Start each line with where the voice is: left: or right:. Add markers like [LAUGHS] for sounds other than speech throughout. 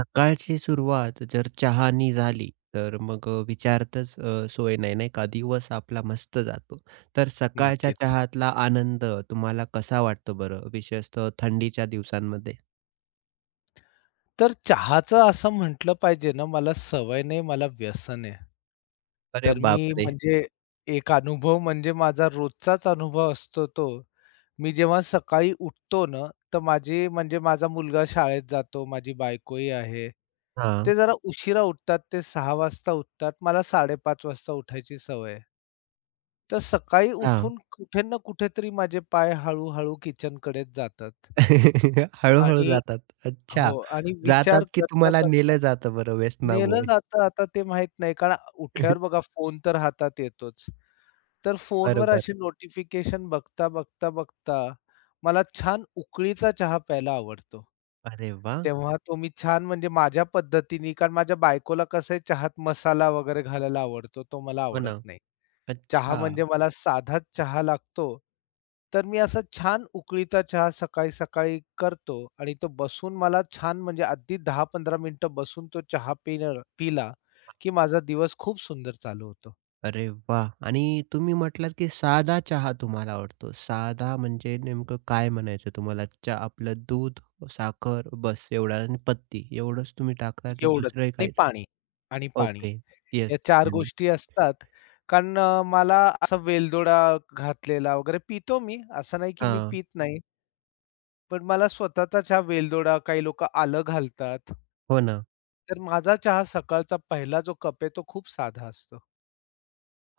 right: सकाळची सुरुवात जर चहानी झाली, तर मग विचारतच सोय नाही, नाही का? दिवस आपला मस्त जातो. तर सकाळच्या
left: नक्कीच.
right: चहातला आनंद तुम्हाला कसा वाटतो बरं? विशेषतः थंडीच्या दिवसांमध्ये?
left: तर चहाचं असं म्हटलं पाहिजे ना, मला सवय नाही, मला व्यसन आहे.
right: अरे
left: तर मी
right: बापरे!
left: म्हणजे एक अनुभव म्हणजे माझा रोजचाच अनुभव असतो तो. मी जेव्हा सकाळी उठतो ना, तर माझी म्हणजे माझा मुलगा शाळेत जातो, माझी बायकोही आहे.
right: हां,
left: ते जरा उशिरा उठतात, ते 6:00 वाजता उठतात. मला 5:30 वाजता उठायची सवय आहे. तर सकाळी
right: हां.
left: उठून कुठे ना कुठेतरी माझे पाय हळू किचनकडेच जातात.
right: [LAUGHS] हळू-हळू
left: आणि
right: जातात. अच्छा.
left: हो आणि
right: जातात
left: विचार
right: की
left: करता,
right: तुम्हाला
left: करता
right: नेलं जातं बरं
left: नेलं
right: व्यसनामुळे?
left: जातं आता ते माहीत नाही. कारण उठल्यावर
right: [LAUGHS]
left: बघा फोन तर हातात येतोच. तर फोनवर
right: बरोबर.
left: असे नोटिफिकेशन बघता, बघता, बघता मला छान उकळीचा चहा प्यायला आवडतो.
right: अरे वाह!
left: तेव्हा तो मी छान म्हणजे माझ्या पद्धतीने कारण माझ्या बायकोला कसं आहे चहात मसाला वगैरे घालायला आवडतो, तो मला
right: हो
left: आवडत
right: ना.
left: नाही. चहा
right: अच्छा.
left: म्हणजे मला साधाच चहा लागतो. तर मी असा छान उकळीचा चहा सकाळी-सकाळी करतो आणि तो बसून मला छान म्हणजे अगदी 10-15 मिनिटं बसून तो चहा पिणं पिला, की माझा दिवस खूप सुंदर चालू होतो.
right: अरे वाह! आणि तुम्ही म्हटलात, की साधा चहा तुम्हाला आवडतो. साधा म्हणजे नेमकं काय म्हणायचं तुम्हाला? चा आपलं दूध, साखर बस एवढा आणि पत्ती एवढंच तुम्ही टाकता, की
left: एवढंच
right: दुसरंही
left: आणि
right: काही?
left: पाणी आणि पाणी.
right: ओके.
left: या
right: येस.
left: चार गोष्टी असतात. मला असा वेलदोडा घातलेला वगैरे पितो मी, असं नाही की मी
right: हां.
left: पित नाही. पण मला स्वतःचा चहा वेलदोडा काही लोकं आलं घालतात.
right: हो ना.
left: तर माझा चहा सकाळचा पहिला जो कप आहे तो खूप साधा असतो.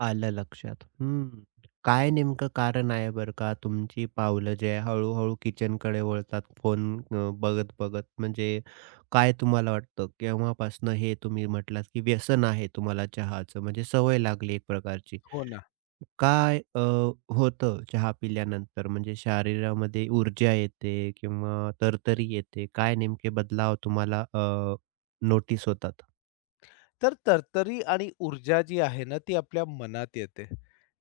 right: आलं लक्षात. हं. काय नेमकं कारण आहे बरं का, तुमची पावलं जे आहे हळू-हळू किचनकडे वळतात फोन बघत-बघत? म्हणजे काय तुम्हाला वाटतं केव्हापासनं हे तुम्ही म्हटलात, की व्यसन आहे तुम्हाला चहाचं म्हणजे सवय लागली एक प्रकारची.
left: हो ना.
right: काय होतं चहा पिल्यानंतर? म्हणजे शरीरामध्ये ऊर्जा येते किंवा तरतरी येते? काय नेमके बदलाव तुम्हाला नोटीस होतात?
left: तर तरतरी आणि ऊर्जा जी आहे ना ती आपल्या मनात येते.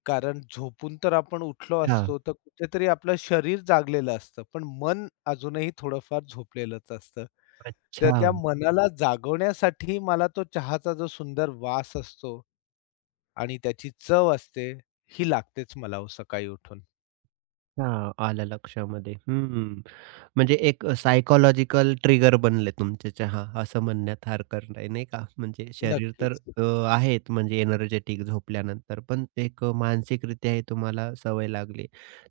left: कारण झोपून तर आपण उठलो
right: हा, अच्छा.
left: असतो, तर कुठेतरी आपलं शरीर जागलेलं असतं, पण मन अजूनही थोडंफार झोपलेलंच असतं. तर
right: अच्छा.
left: त्या मनाला जागवण्यासाठी मला तो चहाचा जो सुंदर वास असतो आणि त्याची चव असते, ही लागतेच मला हो सकाळी उठून.
right: आलं लक्षामध्ये. हं. म्हणजे एक सायकॉलॉजिकल ट्रिगर बनले तुमचे चहा, असं म्हणण्यात हरकत नाही, नाही का? म्हणजे शरीर तर
left: नक्कीच.
right: आहेत म्हणजे एनर्जेटिक झोपल्यानंतर, पण एक मानसिकरित्या हे तुम्हाला सवय लागली.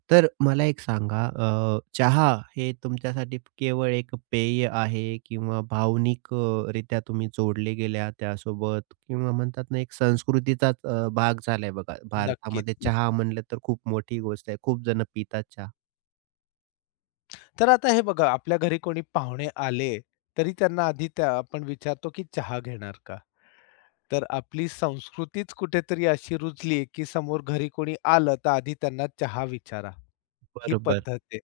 right: तर मला एक सांगा, चहा हे तुमच्यासाठी केवळ एक पेय आहे किंवा भावनिक रित्या तुम्ही जोडले गेल्या त्यासोबत किंवा म्हणतात ना, एक संस्कृतीचाच भाग झालाय बघा. भारतामध्ये
left: नक्कीच.
right: चहा म्हणलं तर खूप मोठी गोष्ट आहे. खूप जण पितात चहा.
left: तर आता हे बघा, आपल्या घरी कोणी पाहुणे आले, तरी त्यांना आधी त्या आपण विचारतो, की चहा घेणार का? तर आपली संस्कृतीच कुठेतरी अशी रुजली, की समोर घरी कोणी आलं, तर आधी त्यांना चहा विचारा, ही
right: बरोबर.
left: पद्धत आहे.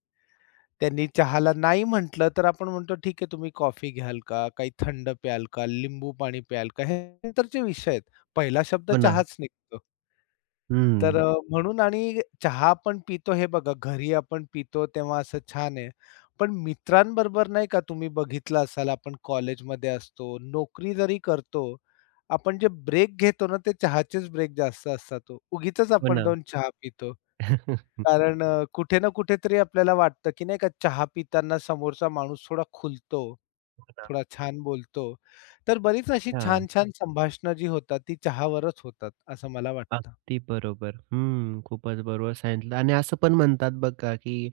left: त्यांनी चहाला नाही म्हटलं, तर आपण म्हणतो, "ठीक आहे, तुम्ही कॉफी घ्याल का? काही थंड प्याल का? लिंबू पाणी प्याल का?" हे नंतरचे विषय आहेत. पहिला शब्द
right: हो ना.
left: चहाच निघतो. तर
right: हं.
left: अ, म्हणून आणि चहा आपण पितो हे बघा घरी आपण पितो तेव्हा असं छान आहे. पण मित्रांबरोबर नाही का तुम्ही बघितलं असाल आपण कॉलेजमध्ये असतो, नोकरी जरी करतो, आपण जे ब्रेक घेतो ना ते चहाचेच ब्रेक जास्त असतात हो. उगीचच
right: हो
left: आपण
right: ना.
left: जाऊन चहा पितो.
right: [LAUGHS]
left: कारण कुठे ना कुठेतरी आपल्याला वाटतं, की नाही का चहा पिताना समोरचा माणूस थोडा खुलतो,
right: हो ना.
left: थोडा छान बोलतो. तर बरीच अशी
right: हां,
left: छान-छान संभाषणं जी होतात ती चहावरच होतात असं मला वाटतं.
right: अगदी बरोबर. हं, खूपच बरोबर सांगितलं आणि असं पण म्हणतात बघा, की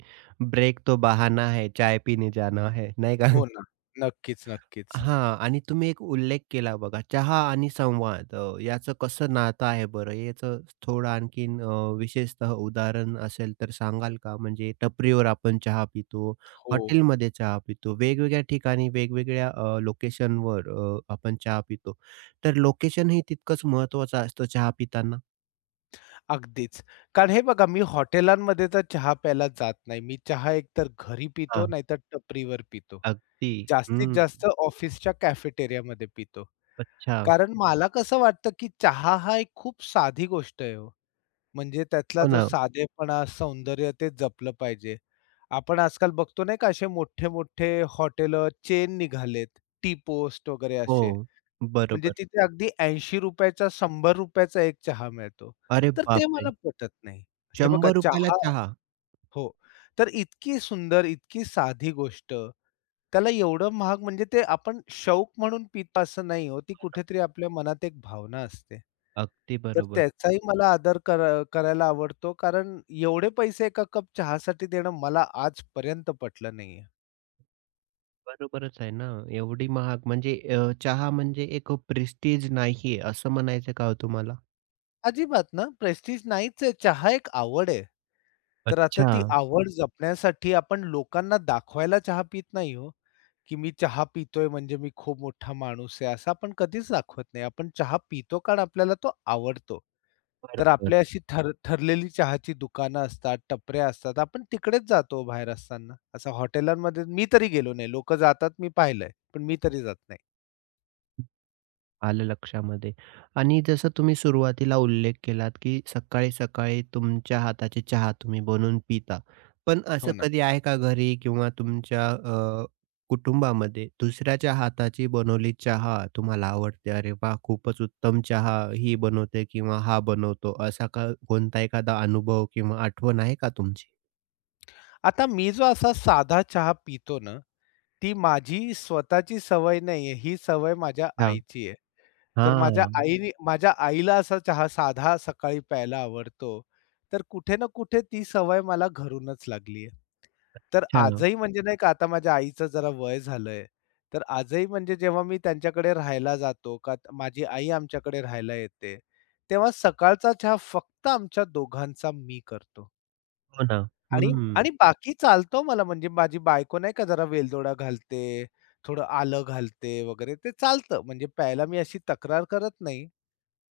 right: ब्रेक तो बहाना है, चाय पीने जाना है, नाही का?
left: हो ना. नक्कीच, नक्कीच.
right: हां. आणि तुम्ही एक उल्लेख केला बघा चहा आणि संवाद याचं कसं नातं आहे बरं? याचं थोडं आणखीन विशेषतः उदाहरण असेल तर सांगाल का? म्हणजे टपरीवर आपण चहा पितो,
left: हो,
right: हॉटेलमध्ये चहा पितो, वेगवेगळ्या ठिकाणी वेगवेगळ्या लोकेशनवर आपण चहा पितो. तर लोकेशन हे तितकंच महत्त्वाचं असतं चहा पिताना?
left: अगदीच. कारण हे बघा मी हॉटेलांमध्ये तर चहा प्यायला जात नाही. मी चहा एकतर घरी पितो
right: हां.
left: नाहीतर टपरीवर पितो.
right: अगदी.
left: जास्तीत
right: हं.
left: जास्त ऑफिसच्या कॅफेटेरियामध्ये पितो.
right: अच्छा.
left: कारण मला कसं वाटतं, की चहा हा एक खूप साधी गोष्ट आहे हो. म्हणजे त्यातला
right: हो
left: जो
right: ना.
left: साधेपणा, सौंदर्य ते जपलं पाहिजे. आपण आजकाल बघतो नाही का असे मोठे-मोठे हॉटेलं चेन निघालेत, टी पोस्ट वगैरे असे.
right: हो.
left: म्हणजे
right: बरोबर.
left: तिथे अगदी ₹80 चा ₹100 एक चहा मिळतो.
right: अरे
left: तर ते
right: बापरे!
left: मला पटत नाही. हे बघा
right: ₹100 ला
left: चहा
right: चहा.
left: हो. तर इतकी सुंदर, इतकी साधी गोष्ट, त्याला एवढं महाग म्हणजे ते आपण शौक म्हणून पितो असं नाही हो. ती कुठेतरी आपल्या मनात एक भावना असते.
right: अगदी
left: तर
right: बरोबर.
left: त्याचाही मला आदर करा करायला आवडतो कारण एवढे पैसे एका कप चहासाठी देणं मला आजपर्यंत पटलं नाहीये.
right: बरोबरच आहे ना. एवढी महाग म्हणजे चहा म्हणजे एक प्रेस्टीज नाहीये, असं म्हणायचं का हो तुम्हाला?
left: अजिबात ना, प्रेस्टीज नाहीच आहे. चहा एक आवड आहे. तर आता
right: अच्छा.
left: ती आवड जपण्यासाठी आपण लोकांना दाखवायला चहा पित नाही हो, की मी चहा पितोय म्हणजे मी खूप मोठा माणूस आहे, असं आपण कधीच दाखवत नाही. आपण चहा पितो कारण आपल्याला तो आवडतो. तर
right: बरोबर.
left: आपली अशी ठरलेली चहाची दुकानं असतात, टपऱ्या असतात. आपण तिकडेच जातो हो बाहेर असताना. असं हॉटेलांमध्ये मी तरी गेलो नाही. लोकं जातात मी पाहिलंय, पण मी तरी जात नाही.
right: आलं लक्षामध्ये. आणि जसं तुम्ही सुरुवातीला उल्लेख केलात, की सकाळी-सकाळी तुमच्या हाताची चहा तुम्ही बनवून पिता. पण असं
left: हो ना.
right: कधी आहे का घरी किंवा तुमच्या कुटुंबामध्ये दुसऱ्याच्या हाताची बनवली चहा तुम्हाला आवडते, "अरे वाह! खूपच उत्तम चहा ही बनवते किंवा हा बनवतो." असा का कोणता एखादा अनुभव किंवा आठवण आहे का तुमची?
left: आता मी जो असा साधा चहा पितो ना, ती माझी स्वतःची सवय नाहीये. ही सवय माझ्या
right: हां.
left: आईची आहे. तर
right: हां.
left: माझ्या आईला असा चहा साधा सकाळी प्यायला आवडतो. तर कुठे ना कुठे ती सवय मला घरूनच लागली आहे. तर
right: अच्छा.
left: आजही म्हणजे नाही का आता माझ्या आईचं जरा वय झालंय. तर आजही म्हणजे जेव्हा मी त्यांच्याकडे राहायला जातो का माझी आई आमच्याकडे राहायला येते, तेव्हा सकाळचा चहा फक्त आमच्या दोघांचा मी करतो.
right: हो ना.
left: आणि
right: हं.
left: आणि बाकी चालतो मला म्हणजे माझी बायको नाही का जरा वेलदोडा घालते, थोडं आलं घालते वगैरे ते चालतं. म्हणजे प्यायला मी अशी तक्रार करत नाही.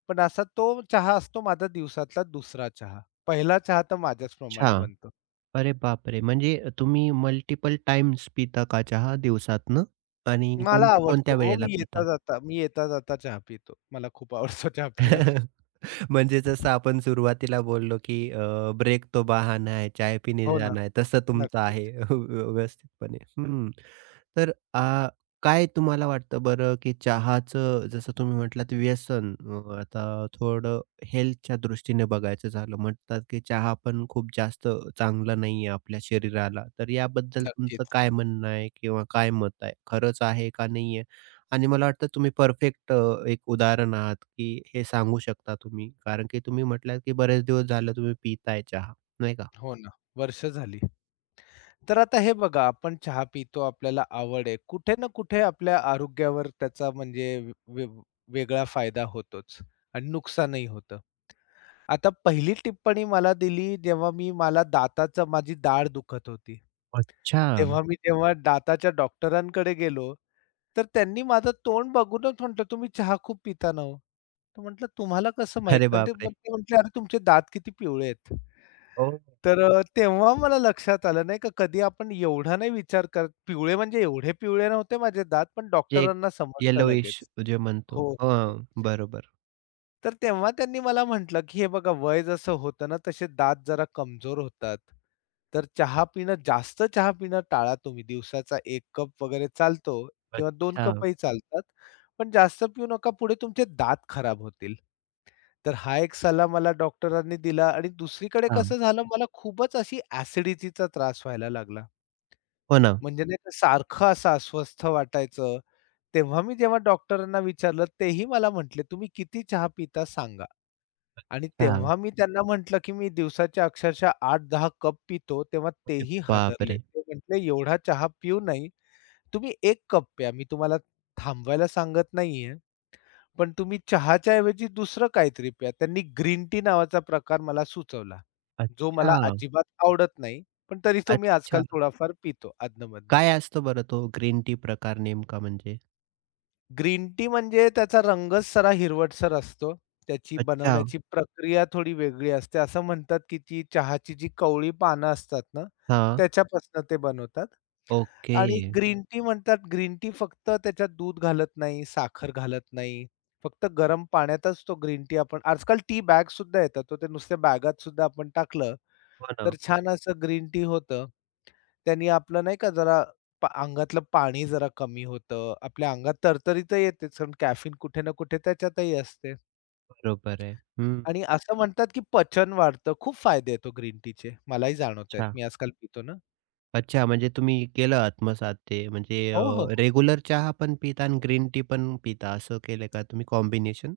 left: पण असा तो चहा असतो माझा दिवसातला दुसरा चहा. पहिला चहा तर माझ्याचप्रमाणे
right: अच्छा.
left: बनतो.
right: अरे बापरे! म्हणजे तुम्ही मल्टिपल टाइम्स पिता का चहा दिवसातनं? आणि
left: मला आवडतो.
right: कोणत्या-कोणत्या
left: हो,
right: वेळेला पिता?
left: मी येता-जाता चहा पितो. मला खूप आवडतो चहा पिणं.
right: [LAUGHS] म्हणजे जसं आपण सुरुवातीला बोललो, की ब्रेक तो बहाना है, चाय पीने
left: हो ना.
right: जाना है, तसं तुमचं
left: नक्कीच,
right: आहे [LAUGHS] व्यवस्थितपणे. हं. तर अ, काय तुम्हाला वाटतं बरं, की चहाचं जसं तुम्ही म्हटलात व्यसन आता थोडं हेल्थच्या दृष्टीने बघायचं झालं म्हणतात, की चहा पण खूप जास्त चांगला नाहीये आपल्या शरीराला. तर याबद्दल तुमचं
left: नक्कीच.
right: काय म्हणणं आहे किंवा काय मत आहे? खरंच आहे का नाहीये? आणि मला वाटतं तुम्ही परफेक्ट एक उदाहरण आहात, की हे सांगू शकता तुम्ही. कारण की तुम्ही म्हटलात, की बरेच दिवस झालं तुम्ही पिताय चहा, नाही का?
left: हो ना. वर्ष झाली. तर आता हे बघा, आपण चहा पितो, आपल्याला आवड आहे. कुठे ना कुठे आपल्या आरोग्यावर त्याचा म्हणजे वे वे- वेगळा फायदा होतोच आणि नुकसानही होतं. आता पहिली टिप्पणी मला दिली जेव्हा मी मला दाताचं माझी दाढ दुखत होती.
right: अच्छा.
left: तेव्हा मी जेव्हा दाताच्या डॉक्टरांकडे गेलो, तर त्यांनी माझं तोंड बघूनच म्हटलं, "तुम्ही चहा खूप पिता ना हो." तर म्हटलं, "तुम्हाला कसं
right: अरे
left: माहीत?" आणि ते
right: बापरे!
left: मग ते म्हटले, "अरे तुमचे दात किती पिवळे आहेत."
right: हो.
left: तेव्हा मला लक्षात आलं नाही का कधी आपण एवढा नाही विचार करत. पिवळे म्हणजे एवढे पिवळे नव्हते माझे दात, पण
right: जे
left: डॉक्टरांना समजतं
right: येलोइश
left: लगेच.
right: जे म्हणतो.
left: हो, हो, हो.
right: हां, बरोबर.
left: तर तेव्हा त्यांनी मला म्हटलं, की "हे बघा वय जसं होतं ना, तसे दात जरा कमजोर होतात. तर चहा पिणं, जास्त चहा पिणं टाळा तुम्ही. दिवसाचा एक कप वगैरे चालतो किंवा 2
right: अच्छा,
left: कपही चालतात. पण जास्त पिऊ नका, पुढे तुमचे दात खराब होतील." तर हा एक सल्ला मला डॉक्टरांनी दिला आणि दुसरीकडे
right: अच्छा.
left: कसं झालं, मला खूपच अशी ॲसिडिटीचा त्रास व्हायला लागला.
right: हो ना.
left: म्हणजे नाही का सारखं असं अस्वस्थ वाटायचं तेव्हा मी जेव्हा डॉक्टरांना विचारलं, तेही मला म्हटले, "तुम्ही किती चहा पिता सांगा." आणि
right: अच्छा.
left: तेव्हा मी त्यांना म्हटलं, की "मी दिवसाच्या अक्षरशः 8-10 कप पितो." तेव्हा
right: अरे
left: तेही हादरले.
right: बापरे!
left: ते म्हटले, "एवढा चहा पिऊ नाही. तुम्ही एक कप प्या. मी तुम्हाला थांबवायला सांगत नाहीये, पण तुम्ही चहाच्या ऐवजी दुसरं काहीतरी प्या." त्यांनी ग्रीन टी नावाचा प्रकार मला सुचवला, जो मला
right: अच्छा,
left: अजिबात आवडत नाही, पण तरी तो मी आजकाल
right: अच्छा.
left: थोडाफार पितो
right: काय असतो बरं तो ग्रीन टी प्रकार नेमका म्हणजे?
left: ग्रीन टी म्हणजे त्याचा रंगच जरा हिरवटसर असतो. त्याची
right: अच्छा.
left: बनवण्याची प्रक्रिया थोडी वेगळी असते. असं म्हणतात, की ती चहाची जी कवळी पानं असतात ना,
right: हां,
left: त्याच्यापासून ते बनवतात.
right: ओके.
left: आणि ग्रीन टी म्हणतात, ग्रीन टी फक्त त्याच्यात दूध घालत नाही, साखर घालत नाही. फक्त गरम पाण्यातच तो ग्रीन टी आपण आजकाल टी बॅग सुद्धा येतात. तर ते नुसत्या बॅगात सुद्धा आपण टाकलं,
right: हो
left: तर
right: ना,
left: छान असं ग्रीन टी होतं. त्यांनी आपलं नाही का जरा अंगातलं पाणी जरा कमी होतं. आपल्या अंगात तरतरी तर येतेच, कारण कॅफीन कुठे ना कुठे त्याच्यातही असते.
right: बरोबर आहे. हं,
left: आणि असं म्हणतात की पचन वाढतं. खूप फायदे आहेत हो ग्रीन टीचे. मलाही जाणवत आहेत.
right: अच्छा.
left: मी आजकाल पितो ना.
right: अच्छा, म्हणजे तुम्ही केलं आत्मसात ते म्हणजे
left: हो, हो, हो.
right: रेग्युलर चहा पण पिता आणि ग्रीन टी पण पिता असं केलं का तुम्ही कॉम्बिनेशन?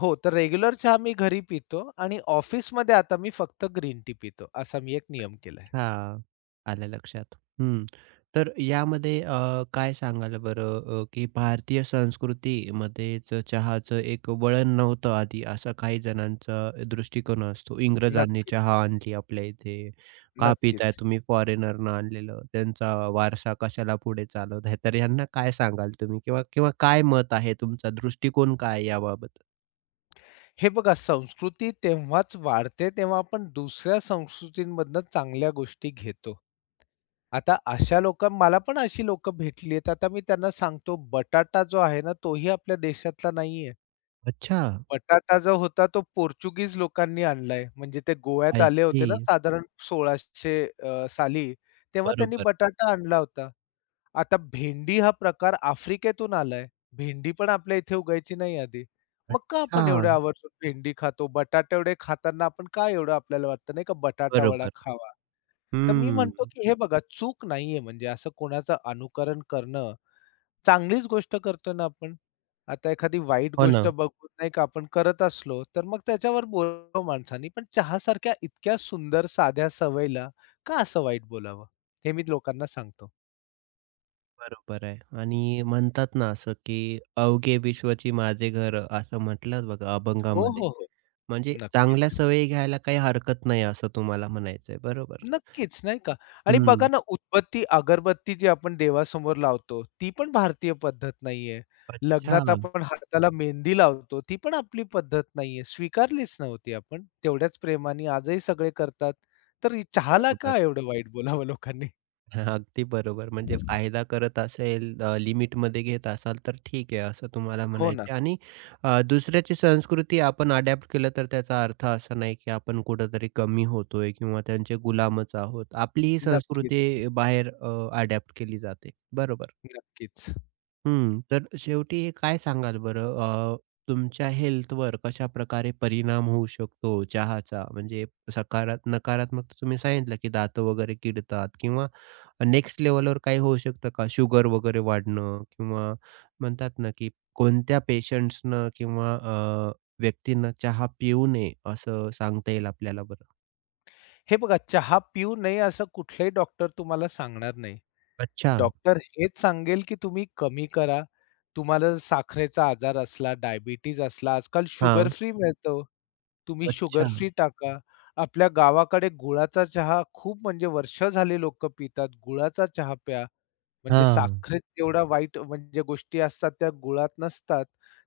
left: हो, तर रेग्युलर चहा मी घरी पितो आणि ऑफिसमध्ये आता मी फक्त ग्रीन टी पितो. असा मी एक नियम केलाय.
right: हां, आलं लक्षात. हं. तर यामध्ये काय सांगाल बरं की भारतीय संस्कृतीमध्येच चहाचं एक वळण नव्हतं आधी, असा काही जणांचा दृष्टिकोन असतो. इंग्रजांनी
left: नक्कीच,
right: चहा आणली आपल्या इथे, का पिताय
left: नक्कीच.
right: तुम्ही फॉरेनरनं आणलेलं, त्यांचा वारसा कशाला पुढे चालवताय? तर ह्यांना काय सांगाल तुम्ही? किंवा किंवा काय मत आहे तुमचा दृष्टिकोन काय आहे याबाबत?
left: हे बघा संस्कृती तेव्हाच वाढते तेव्हा आपण दुसऱ्या संस्कृतींमधनं चांगल्या गोष्टी घेतो. आता अशा लोक मला पण अशी लोकं भेटली आहेत. आता मी त्यांना सांगतो बटाटा जो आहे ना तोही आपल्या देशातला नाहीये.
right: अच्छा,
left: बटाटा जो होता तो पोर्चुगीज लोकांनी आणलाय. म्हणजे ते गोव्यात
right: आय
left: आले
right: सी.
left: होते ना साधारण 1600 साली, तेव्हा त्यांनी
right: बरोबर.
left: बटाटा आणला होता. आता भेंडी हा प्रकार आफ्रिकेतून आलाय. भेंडी पण आपल्या इथे उगायची नाही आधी. मग का
right: अच्छा,
left: आपण एवढ्या आवर्जून भेंडी खातो? बटाटे एवढे खाताना आपण का एवढं आपल्याला वाटतं नाही का बटाटा वडा
right: बरोबर.
left: खावा? तर मी
right: हं.
left: म्हणतो, की हे बघा चूक नाहीये म्हणजे असं कोणाचं अनुकरण करणं चांगलीच गोष्ट करतोय ना आपण. आता एखादी वाईट
right: हो
left: गोष्ट
right: ना.
left: बघून नाही का आपण करत असलो, तर मग त्याच्यावर बोलावं माणसांनी. पण चहासारख्या इतक्या सुंदर साध्या सवयीला का असं वाईट बोलावं? हे मी लोकांना सांगतो.
right: बरोबर आहे आणि म्हणतात ना असं, की "अवघे विश्वची माझे घर" असं म्हटलं बघा हं.
left: हो,
right: अभंगामध्ये.
left: हो, हो.
right: म्हणजे चांगल्या
left: नक्कीच.
right: सवयी घ्यायला काही हरकत नाही असं तुम्हाला म्हणायचंय. बरोबर.
left: नक्कीच, नाही का? आणि बघा
right: हं.
left: ना, उदबत्ती, अगरबत्ती जी आपण देवासमोर लावतो, ती पण भारतीय पद्धत नाहीये. लग्नात
right: अच्छा.
left: आपण हाताला मेहंदी लावतो, ती पण आपली पद्धत नाहीये. स्वीकारलीच नव्हती आपण. तेवढ्याच प्रेमाने आजही सगळे करतात. तर ही चहाला का
right: बरोबर.
left: एवढं वाईट बोलावं लोकांनी?
right: [LAUGHS] हां, अगदी बरोबर. म्हणजे फायदा करत असेल, लिमिटमध्ये घेत असाल, तर ठीक आहे, असं तुम्हाला
left: हो ना.
right: म्हणायचं आहे. आणि दुसऱ्याची संस्कृती आपण अडॅप्ट केलं, तर त्याचा अर्थ असा नाही, की आपण कुठेतरी कमी होतोय किंवा त्यांचे गुलामच आहोत. आपली ही
left: नक्कीच,
right: संस्कृती बाहेर अडॅप्ट केली जाते. बरोबर.
left: नक्कीच.
right: हं, तर शेवटी हे काय सांगाल बरं? अ, तुमच्या हेल्थवर कशा प्रकारे परिणाम होऊ शकतो चहाचा? म्हणजे सकारात नकारात्मक तर तुम्ही सांगितलं, की दात वगैरे किडतात किंवा नेक्स्ट लेव्हलवर काही होऊ शकतं का? शुगर वगैरे वाढणं किंवा म्हणतात ना, की कोणत्या पेशंट्सनं किंवा व्यक्तींना चहा पिऊ नये असं सांगता येईल आपल्याला बरं?
left: हे बघा, चहा पिऊ नये असं कुठलाही डॉक्टर तुम्हाला सांगणार नाही.
right: अच्छा.
left: डॉक्टर हेच सांगेल, की तुम्ही कमी करा. तुम्हाला जर साखरेचा आजार असला, डायबिटीज असला, आजकाल शुगर
right: हां.
left: फ्री मिळतं हो. तुम्ही शुगर
right: अच्छा.
left: फ्री टाका. आपल्या गावाकडे गुळाचा चहा खूप म्हणजे वर्ष झाली लोकं पितात. गुळाचा चहा प्या. म्हणजे
right: हां.
left: साखरेत जेवढ्या वाईट म्हणजे गोष्टी असतात त्या गुळात नसतात.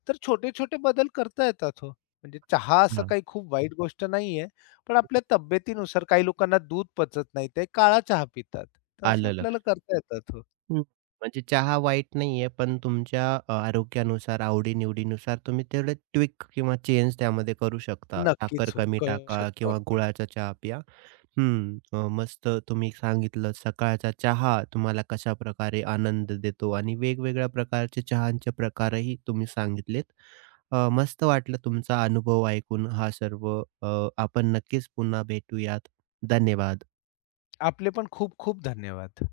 left: तर छोटे-छोटे बदल करता येतात हो. म्हणजे चहा असं
right: हां,
left: काही खूप वाईट गोष्ट नाहीये. पण आपल्या तब्येतीनुसार काही लोकांना दूध पचत नाही. ते काळा चहा पितात. तर असे
right: आलं
left: आपल्याला
right: लक्षात.
left: करता येतात हो.
right: हं. म्हणजे चहा वाईट नाहीये, पण तुमच्या आरोग्यानुसार, आवडी-निवडीनुसार तुम्ही तेवढे ट्विक किंवा चेंज त्यामध्ये करू शकता. साखर
left: नक्कीच हो,
right: कमी
left: करू
right: टाका
left: शकतो
right: किंवा
left: आपण.
right: गुळाचा चहा प्या. हं, मस्त तुम्ही सांगितलं सकाळचा चहा तुम्हाला कशा प्रकारे आनंद देतो आणि वेगवेगळ्या प्रकारचे चहांचे प्रकारही तुम्ही सांगितलेत. मस्त वाटलं तुमचा अनुभव ऐकून हा सर्व. आपण नक्कीच पुन्हा भेटूयात. धन्यवाद.
left: आपले पण खूप खूप धन्यवाद.